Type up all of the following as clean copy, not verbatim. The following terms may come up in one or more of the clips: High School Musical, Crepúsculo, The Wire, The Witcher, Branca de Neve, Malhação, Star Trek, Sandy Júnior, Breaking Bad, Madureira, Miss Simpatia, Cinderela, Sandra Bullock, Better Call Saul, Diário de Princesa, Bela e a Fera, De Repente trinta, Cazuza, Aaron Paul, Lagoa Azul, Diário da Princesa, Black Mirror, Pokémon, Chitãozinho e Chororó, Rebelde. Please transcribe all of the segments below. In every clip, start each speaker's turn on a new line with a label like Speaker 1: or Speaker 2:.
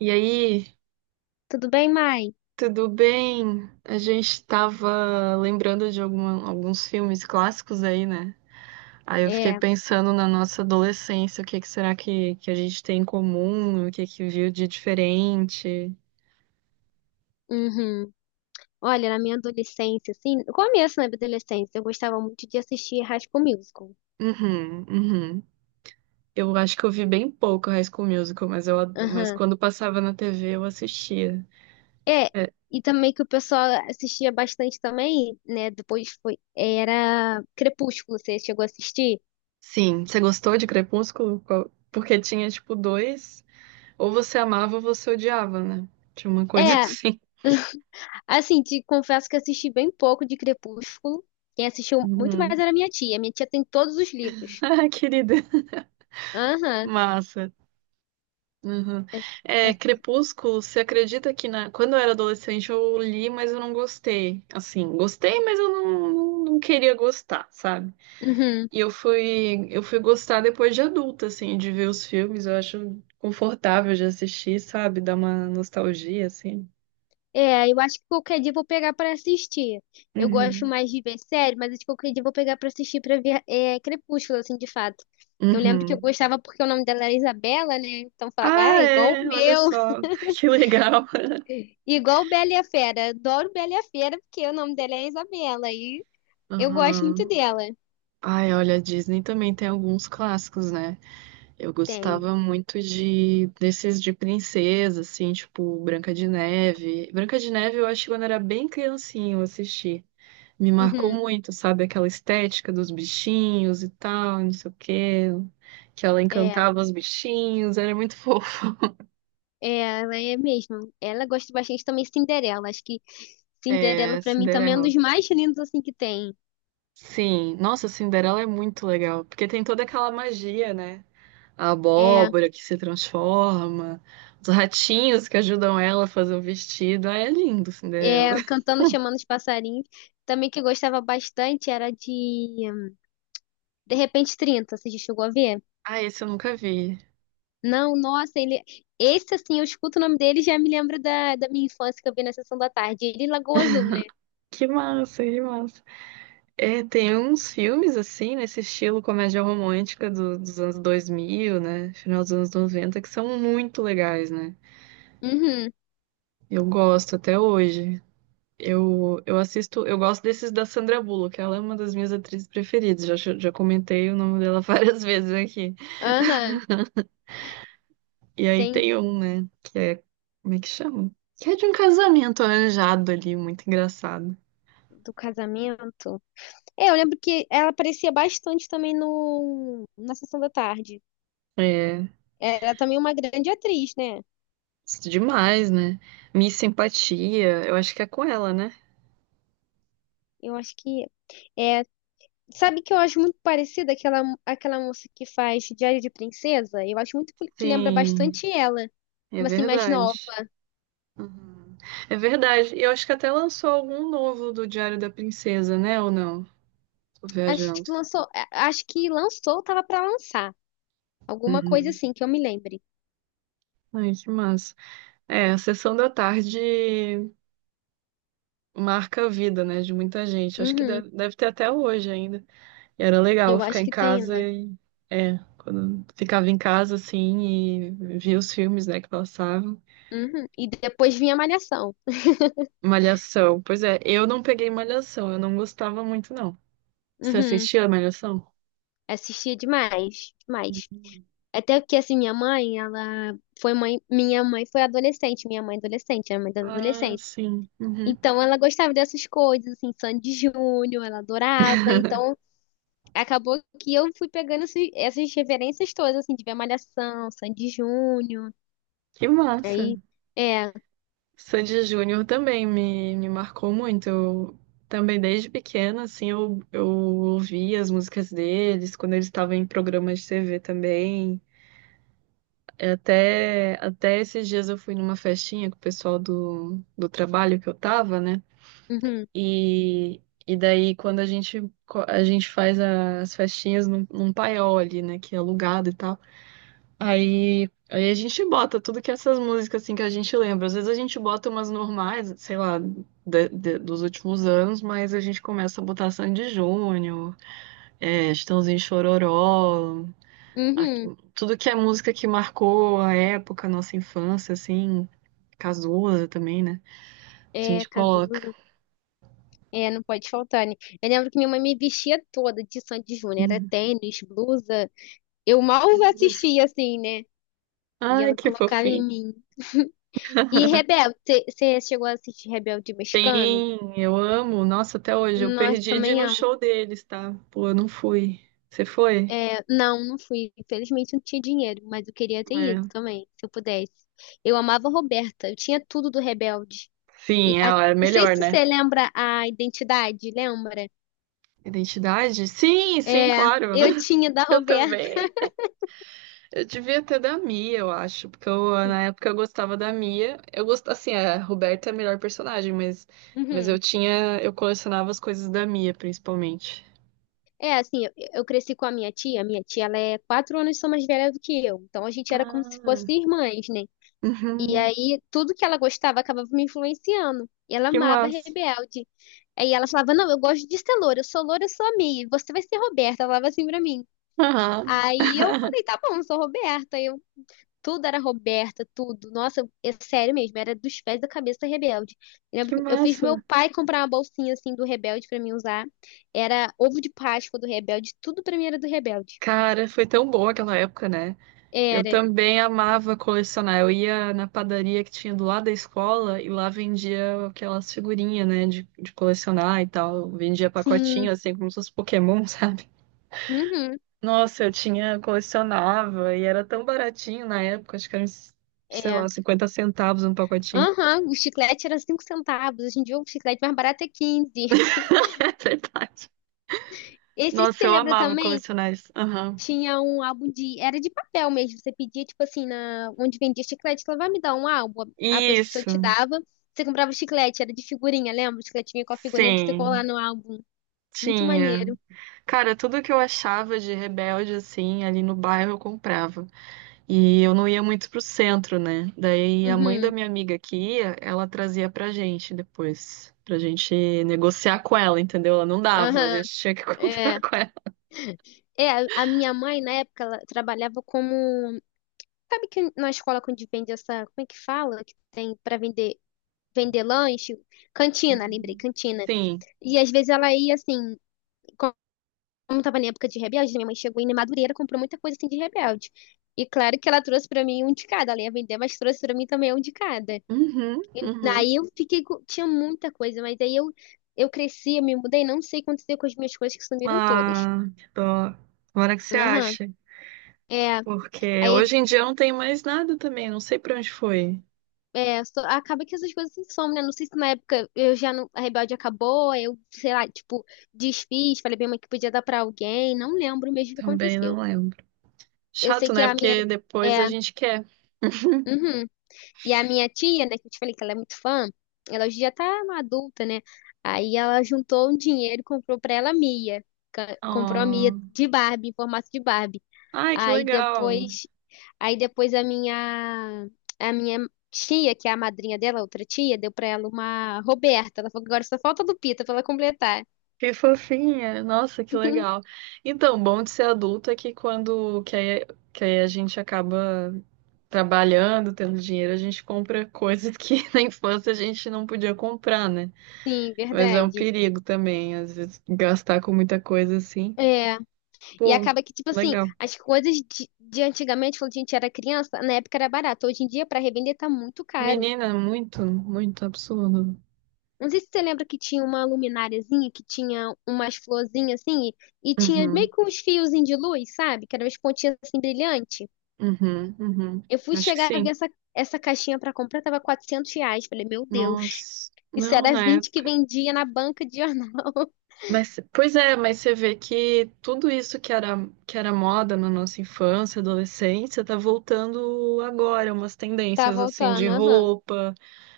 Speaker 1: E aí,
Speaker 2: Tudo bem, mãe?
Speaker 1: tudo bem? A gente tava lembrando de alguns filmes clássicos aí, né? Aí eu fiquei
Speaker 2: É,
Speaker 1: pensando na nossa adolescência, o que que será que a gente tem em comum, o que que viu de diferente.
Speaker 2: uhum. Olha, na minha adolescência, assim, no começo né, da minha adolescência, eu gostava muito de assistir High School Musical.
Speaker 1: Uhum, uhum. Eu acho que eu vi bem pouco High School Musical, mas
Speaker 2: Aham.
Speaker 1: quando passava na TV eu assistia.
Speaker 2: É,
Speaker 1: É,
Speaker 2: e também que o pessoal assistia bastante também, né? Depois foi, era Crepúsculo, você chegou a assistir?
Speaker 1: sim, você gostou de Crepúsculo? Porque tinha, tipo, dois, ou você amava ou você odiava, né? Tinha uma coisa
Speaker 2: É,
Speaker 1: assim.
Speaker 2: assim, te confesso que assisti bem pouco de Crepúsculo. Quem assistiu muito mais
Speaker 1: Uhum.
Speaker 2: era minha tia. Minha tia tem todos os livros.
Speaker 1: Ah, querida.
Speaker 2: Aham.
Speaker 1: Massa. Uhum.
Speaker 2: É-
Speaker 1: É,
Speaker 2: é-
Speaker 1: Crepúsculo, você acredita que na... Quando eu era adolescente eu li, mas eu não gostei. Assim, gostei, mas eu não queria gostar, sabe?
Speaker 2: Uhum.
Speaker 1: E eu fui gostar depois de adulta, assim, de ver os filmes. Eu acho confortável de assistir, sabe? Dá uma nostalgia, assim.
Speaker 2: É, eu acho que qualquer dia eu vou pegar pra assistir. Eu gosto
Speaker 1: Uhum.
Speaker 2: mais de ver série, mas acho que qualquer dia eu vou pegar pra assistir pra ver Crepúsculo, assim, de fato. Eu lembro que eu
Speaker 1: Uhum.
Speaker 2: gostava porque o nome dela era Isabela, né? Então eu falava, ah,
Speaker 1: Ah,
Speaker 2: igual o
Speaker 1: é, olha
Speaker 2: meu,
Speaker 1: só, que legal.
Speaker 2: igual Bela e a Fera. Adoro Bela e a Fera porque o nome dela é Isabela e eu gosto muito
Speaker 1: Uhum.
Speaker 2: dela.
Speaker 1: Ai, olha, a Disney também tem alguns clássicos, né? Eu
Speaker 2: Tem.
Speaker 1: gostava muito de desses de princesa, assim, tipo Branca de Neve. Branca de Neve eu acho que quando era bem criancinho eu assisti. Me marcou
Speaker 2: Uhum.
Speaker 1: muito, sabe? Aquela estética dos bichinhos e tal, não sei o quê. Que ela
Speaker 2: É,
Speaker 1: encantava os bichinhos, era muito fofa.
Speaker 2: é, ela é mesmo. Ela gosta bastante também de Cinderela. Acho que Cinderela
Speaker 1: É,
Speaker 2: pra mim também é um
Speaker 1: Cinderela.
Speaker 2: dos mais lindos assim que tem.
Speaker 1: Sim, nossa, Cinderela é muito legal, porque tem toda aquela magia, né? A
Speaker 2: É.
Speaker 1: abóbora que se transforma, os ratinhos que ajudam ela a fazer o vestido. Ah, é lindo, Cinderela.
Speaker 2: Cantando, chamando os passarinhos. Também que eu gostava bastante era de De Repente trinta. Você já chegou a ver?
Speaker 1: Ah, esse eu nunca vi.
Speaker 2: Não, nossa, ele. Esse, assim, eu escuto o nome dele e já me lembro da minha infância que eu vi na Sessão da Tarde. Ele e Lagoa Azul, né?
Speaker 1: Que massa, que massa. É, tem uns filmes assim, nesse estilo comédia romântica dos anos 2000, né? Final dos anos 90 que são muito legais, né?
Speaker 2: Uhum,
Speaker 1: Eu gosto até hoje. Eu assisto, eu gosto desses da Sandra Bullock, ela é uma das minhas atrizes preferidas. Já comentei o nome dela várias vezes aqui.
Speaker 2: aham.
Speaker 1: E aí
Speaker 2: Tem
Speaker 1: tem um, né? Que é. Como é que chama? Que é de um casamento arranjado ali, muito engraçado.
Speaker 2: do casamento. É, eu lembro que ela aparecia bastante também no, na Sessão da Tarde.
Speaker 1: É.
Speaker 2: Era também uma grande atriz, né?
Speaker 1: Isso Demais, né? Miss Simpatia, eu acho que é com ela, né?
Speaker 2: Eu acho que. É. Sabe que eu acho muito parecida aquela moça que faz Diário de Princesa? Eu acho muito que lembra
Speaker 1: Sim,
Speaker 2: bastante ela,
Speaker 1: é
Speaker 2: mas assim, mais nova.
Speaker 1: verdade. Uhum. É verdade. E eu acho que até lançou algum novo do Diário da Princesa, né? Ou não? Tô
Speaker 2: Acho que
Speaker 1: viajando.
Speaker 2: lançou, acho que lançou, tava pra lançar. Alguma coisa
Speaker 1: Uhum.
Speaker 2: assim que eu me lembre.
Speaker 1: Ai, que massa. É, a sessão da tarde marca a vida, né? De muita gente. Acho que
Speaker 2: Uhum,
Speaker 1: deve ter até hoje ainda. E era legal
Speaker 2: eu
Speaker 1: ficar
Speaker 2: acho
Speaker 1: em
Speaker 2: que tem
Speaker 1: casa
Speaker 2: ainda.
Speaker 1: e. É, quando ficava em casa, assim, e via os filmes, né, que passavam.
Speaker 2: Uhum. E depois vinha Malhação.
Speaker 1: Malhação. Pois é, eu não peguei Malhação, eu não gostava muito, não. Você
Speaker 2: Uhum.
Speaker 1: assistia a Malhação?
Speaker 2: Assistia demais, demais.
Speaker 1: Hum.
Speaker 2: Até que assim, minha mãe, ela foi mãe, minha mãe foi adolescente, minha mãe adolescente, a mãe da
Speaker 1: Ah,
Speaker 2: adolescência.
Speaker 1: sim. Uhum.
Speaker 2: Então ela gostava dessas coisas, assim, Sandy Júnior, ela adorava. Então acabou que eu fui pegando essas referências todas, assim, de ver Malhação, Sandy Júnior.
Speaker 1: Que massa.
Speaker 2: Aí, é,
Speaker 1: Sandy Júnior também me marcou muito. Eu também, desde pequena, assim, eu ouvia as músicas deles, quando eles estavam em programas de TV também. É, até esses dias eu fui numa festinha com o pessoal do trabalho que eu tava, né?
Speaker 2: uhum,
Speaker 1: E daí, quando a gente, a gente faz as festinhas num paiol ali, né? Que é alugado e tal. Aí a gente bota tudo que essas músicas, assim, que a gente lembra. Às vezes a gente bota umas normais, sei lá, dos últimos anos, mas a gente começa a botar Sandy Júnior, é, Chitãozinho e Chororó, a-
Speaker 2: uhum,
Speaker 1: tudo que é música que marcou a época, a nossa infância, assim, Cazuza também, né? A
Speaker 2: é,
Speaker 1: gente coloca.
Speaker 2: Cazuza. É, não pode faltar, né? Eu lembro que minha mãe me vestia toda de Sandy Júnior, era tênis, blusa. Eu mal assistia, assim, né? E
Speaker 1: Ai,
Speaker 2: ela
Speaker 1: que
Speaker 2: colocava em
Speaker 1: fofinho.
Speaker 2: mim. E Rebelde, você chegou a assistir Rebelde Mexicano?
Speaker 1: Sim, eu amo. Nossa, até hoje. Eu
Speaker 2: Nossa,
Speaker 1: perdi de ir
Speaker 2: também.
Speaker 1: no show deles, tá? Pô, eu não fui. Você foi?
Speaker 2: É, não, não fui. Infelizmente não tinha dinheiro, mas eu queria ter ido
Speaker 1: É.
Speaker 2: também, se eu pudesse. Eu amava a Roberta, eu tinha tudo do Rebelde. E
Speaker 1: Sim, ela é
Speaker 2: não sei
Speaker 1: melhor,
Speaker 2: se
Speaker 1: né?
Speaker 2: você lembra a identidade, lembra?
Speaker 1: Identidade? Sim, sim,
Speaker 2: É,
Speaker 1: claro.
Speaker 2: eu tinha da
Speaker 1: Eu
Speaker 2: Roberta.
Speaker 1: também. Eu devia ter da Mia, eu acho, porque eu, na época eu gostava da Mia. Eu gosto, assim, a Roberta é a melhor personagem, mas eu
Speaker 2: Uhum.
Speaker 1: tinha, eu colecionava as coisas da Mia, principalmente.
Speaker 2: É, assim, eu cresci com a minha tia. Minha tia, ela é 4 anos só mais velha do que eu. Então a gente era como se fosse
Speaker 1: Ah,
Speaker 2: irmãs, né? E
Speaker 1: uhum,
Speaker 2: aí, tudo que ela gostava acabava me influenciando. E ela
Speaker 1: que
Speaker 2: amava
Speaker 1: massa.
Speaker 2: Rebelde. Aí ela falava: Não, eu gosto de ser loura, eu sou a Mia, você vai ser Roberta. Ela falava assim pra mim.
Speaker 1: Aham,
Speaker 2: Aí eu falei: Tá bom, eu sou Roberta. Aí eu, tudo era Roberta, tudo. Nossa, é sério mesmo, era dos pés da cabeça Rebelde. Eu lembro
Speaker 1: que
Speaker 2: que eu fiz meu
Speaker 1: massa.
Speaker 2: pai comprar uma bolsinha assim do Rebelde pra mim usar. Era ovo de Páscoa do Rebelde, tudo pra mim era do Rebelde.
Speaker 1: Cara, foi tão bom aquela época, né? Eu
Speaker 2: Era,
Speaker 1: também amava colecionar. Eu ia na padaria que tinha do lado da escola e lá vendia aquelas figurinhas, né, de colecionar e tal. Vendia pacotinho,
Speaker 2: sim.
Speaker 1: assim, como se fosse Pokémon, sabe?
Speaker 2: Uhum.
Speaker 1: Nossa, eu tinha, colecionava e era tão baratinho na época, acho que era, uns, sei
Speaker 2: É.
Speaker 1: lá, cinquenta centavos um pacotinho.
Speaker 2: Aham, o chiclete era 5 centavos. Hoje em dia o chiclete mais barato é 15.
Speaker 1: É verdade.
Speaker 2: Esse,
Speaker 1: Nossa,
Speaker 2: você
Speaker 1: eu
Speaker 2: lembra
Speaker 1: amava
Speaker 2: também?
Speaker 1: colecionar isso. Aham.
Speaker 2: Tinha um álbum de. Era de papel mesmo. Você pedia, tipo assim, onde vendia chiclete, ela vai me dar um álbum. A pessoa te
Speaker 1: Isso,
Speaker 2: dava. Você comprava o chiclete, era de figurinha, lembra? O chiclete vinha com a figurinha pra você colar
Speaker 1: sim,
Speaker 2: no álbum. Muito
Speaker 1: tinha.
Speaker 2: maneiro.
Speaker 1: Cara, tudo que eu achava de rebelde, assim, ali no bairro eu comprava. E eu não ia muito pro centro, né? Daí a mãe da
Speaker 2: Uhum.
Speaker 1: minha amiga que ia, ela trazia pra gente depois, pra gente negociar com ela, entendeu? Ela não dava, a
Speaker 2: Aham.
Speaker 1: gente tinha que
Speaker 2: É.
Speaker 1: comprar com ela.
Speaker 2: É, a minha mãe, na época, ela trabalhava como. Sabe que na escola quando vende essa. Como é que fala? Que tem pra vender, vender lanche? Cantina, lembrei,
Speaker 1: Uhum.
Speaker 2: cantina.
Speaker 1: Sim.
Speaker 2: E às vezes ela ia assim, como tava na época de Rebelde, minha mãe chegou em Madureira, comprou muita coisa assim de Rebelde. E claro que ela trouxe pra mim um de cada, ela ia vender, mas trouxe pra mim também um de cada.
Speaker 1: Uhum,
Speaker 2: E
Speaker 1: uhum.
Speaker 2: aí eu fiquei, tinha muita coisa, mas aí eu cresci, eu me mudei, não sei o que aconteceu com as minhas coisas que sumiram todas.
Speaker 1: Ah, que dó. Agora que você
Speaker 2: Aham.
Speaker 1: acha.
Speaker 2: É,
Speaker 1: Porque
Speaker 2: aí
Speaker 1: hoje em dia eu não tenho mais nada também, não sei pra onde foi.
Speaker 2: acaba que essas coisas se somem, né? Não sei se na época eu já não, a Rebelde acabou, aí eu, sei lá, tipo, desfiz, falei bem mãe que podia dar pra alguém, não lembro mesmo o que
Speaker 1: Também não
Speaker 2: aconteceu.
Speaker 1: lembro.
Speaker 2: Eu sei
Speaker 1: Chato,
Speaker 2: que
Speaker 1: né?
Speaker 2: a minha
Speaker 1: Porque depois a
Speaker 2: é,
Speaker 1: gente quer.
Speaker 2: uhum. E a minha tia, né, que eu te falei que ela é muito fã, ela hoje já tá uma adulta, né? Aí ela juntou um dinheiro e comprou pra ela a Mia. Comprou a Mia
Speaker 1: Oh.
Speaker 2: de Barbie, em formato de Barbie.
Speaker 1: Ai, que
Speaker 2: Aí
Speaker 1: legal.
Speaker 2: depois, aí depois, a minha tia, que é a madrinha dela, outra tia, deu pra ela uma Roberta. Ela falou que agora só falta a Lupita pra ela completar.
Speaker 1: Que fofinha! Nossa, que legal. Então, bom de ser adulto é que quando que aí a gente acaba trabalhando, tendo dinheiro, a gente compra coisas que na infância a gente não podia comprar, né?
Speaker 2: Sim,
Speaker 1: Mas é um
Speaker 2: verdade.
Speaker 1: perigo também, às vezes, gastar com muita coisa assim.
Speaker 2: É, e
Speaker 1: Pô,
Speaker 2: acaba que, tipo assim,
Speaker 1: legal.
Speaker 2: as coisas de antigamente, quando a gente era criança, na época era barato. Hoje em dia, para revender, tá muito caro.
Speaker 1: Menina, muito, muito absurdo.
Speaker 2: Não sei se você lembra que tinha uma lumináriazinha, que tinha umas florzinhas assim, e tinha
Speaker 1: Uhum,
Speaker 2: meio que uns fiozinhos de luz, sabe? Que eram umas pontinhas assim brilhante.
Speaker 1: uhum, uhum.
Speaker 2: Eu fui
Speaker 1: Acho que
Speaker 2: chegar a ver
Speaker 1: sim.
Speaker 2: essa caixinha para comprar, tava R$ 400. Falei, meu Deus,
Speaker 1: Nossa,
Speaker 2: isso
Speaker 1: não,
Speaker 2: era
Speaker 1: né?
Speaker 2: 20 que vendia na banca de jornal.
Speaker 1: Mas, pois é, mas você vê que tudo isso que era moda na nossa infância, adolescência, tá voltando agora, umas
Speaker 2: Tá
Speaker 1: tendências assim de
Speaker 2: voltando, aham.
Speaker 1: roupa,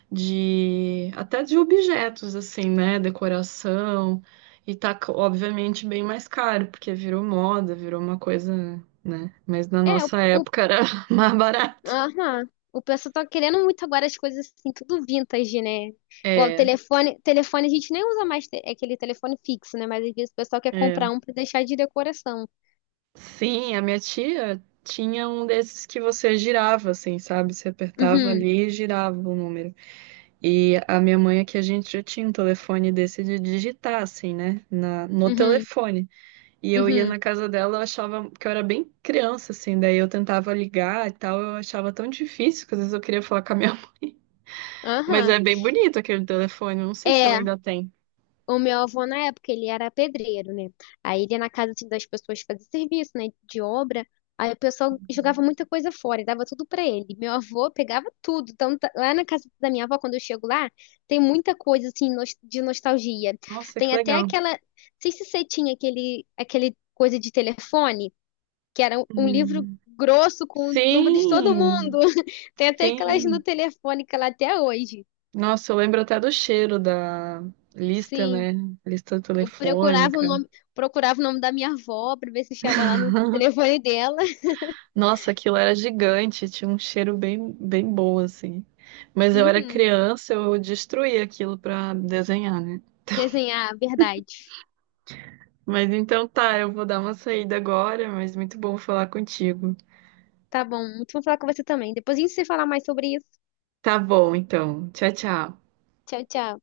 Speaker 1: de até de objetos assim, né, decoração, e obviamente bem mais caro, porque virou moda, virou uma coisa, né? Mas na
Speaker 2: É.
Speaker 1: nossa
Speaker 2: O
Speaker 1: época era mais barato.
Speaker 2: Aham. O pessoal tá querendo muito agora as coisas assim, tudo vintage, né? Igual o
Speaker 1: É,
Speaker 2: telefone, telefone a gente nem usa mais é aquele telefone fixo, né? Mas às vezes o pessoal quer
Speaker 1: é.
Speaker 2: comprar um pra deixar de decoração.
Speaker 1: Sim, a minha tia tinha um desses que você girava, assim, sabe? Você apertava
Speaker 2: Uhum,
Speaker 1: ali e girava o número. E a minha mãe aqui, a gente já tinha um telefone desse de digitar, assim, né? No
Speaker 2: uhum,
Speaker 1: telefone. E eu ia
Speaker 2: uhum.
Speaker 1: na casa dela, eu achava que eu era bem criança, assim, daí eu tentava ligar e tal, eu achava tão difícil que às vezes eu queria falar com a minha mãe. Mas
Speaker 2: Aham.
Speaker 1: é bem bonito aquele telefone, eu não sei se ela
Speaker 2: É.
Speaker 1: ainda tem.
Speaker 2: O meu avô, na época, ele era pedreiro, né? Aí ele ia na casa assim, das pessoas fazer serviço, né? De obra. Aí o pessoal jogava muita coisa fora e dava tudo pra ele. Meu avô pegava tudo. Então, lá na casa da minha avó, quando eu chego lá, tem muita coisa assim de nostalgia.
Speaker 1: Nossa,
Speaker 2: Tem
Speaker 1: que
Speaker 2: até
Speaker 1: legal.
Speaker 2: aquela. Não sei se você tinha aquele coisa de telefone, que era um livro
Speaker 1: Hum.
Speaker 2: grosso com o número de todo mundo.
Speaker 1: Sim,
Speaker 2: Tem até aquelas no
Speaker 1: sim.
Speaker 2: telefone que lá até hoje.
Speaker 1: Nossa, eu lembro até do cheiro da lista,
Speaker 2: Sim.
Speaker 1: né? Lista
Speaker 2: Eu
Speaker 1: telefônica.
Speaker 2: procurava o nome da minha avó pra ver se estava lá no telefone dela.
Speaker 1: Nossa, aquilo era gigante, tinha um cheiro bem, bem bom, assim. Mas eu era
Speaker 2: Uhum.
Speaker 1: criança, eu destruía aquilo pra desenhar, né?
Speaker 2: Desenhar, verdade.
Speaker 1: Mas então tá, eu vou dar uma saída agora, mas muito bom falar contigo.
Speaker 2: Tá bom, muito bom falar com você também. Depois a gente se falar mais sobre isso.
Speaker 1: Tá bom, então. Tchau, tchau.
Speaker 2: Tchau, tchau.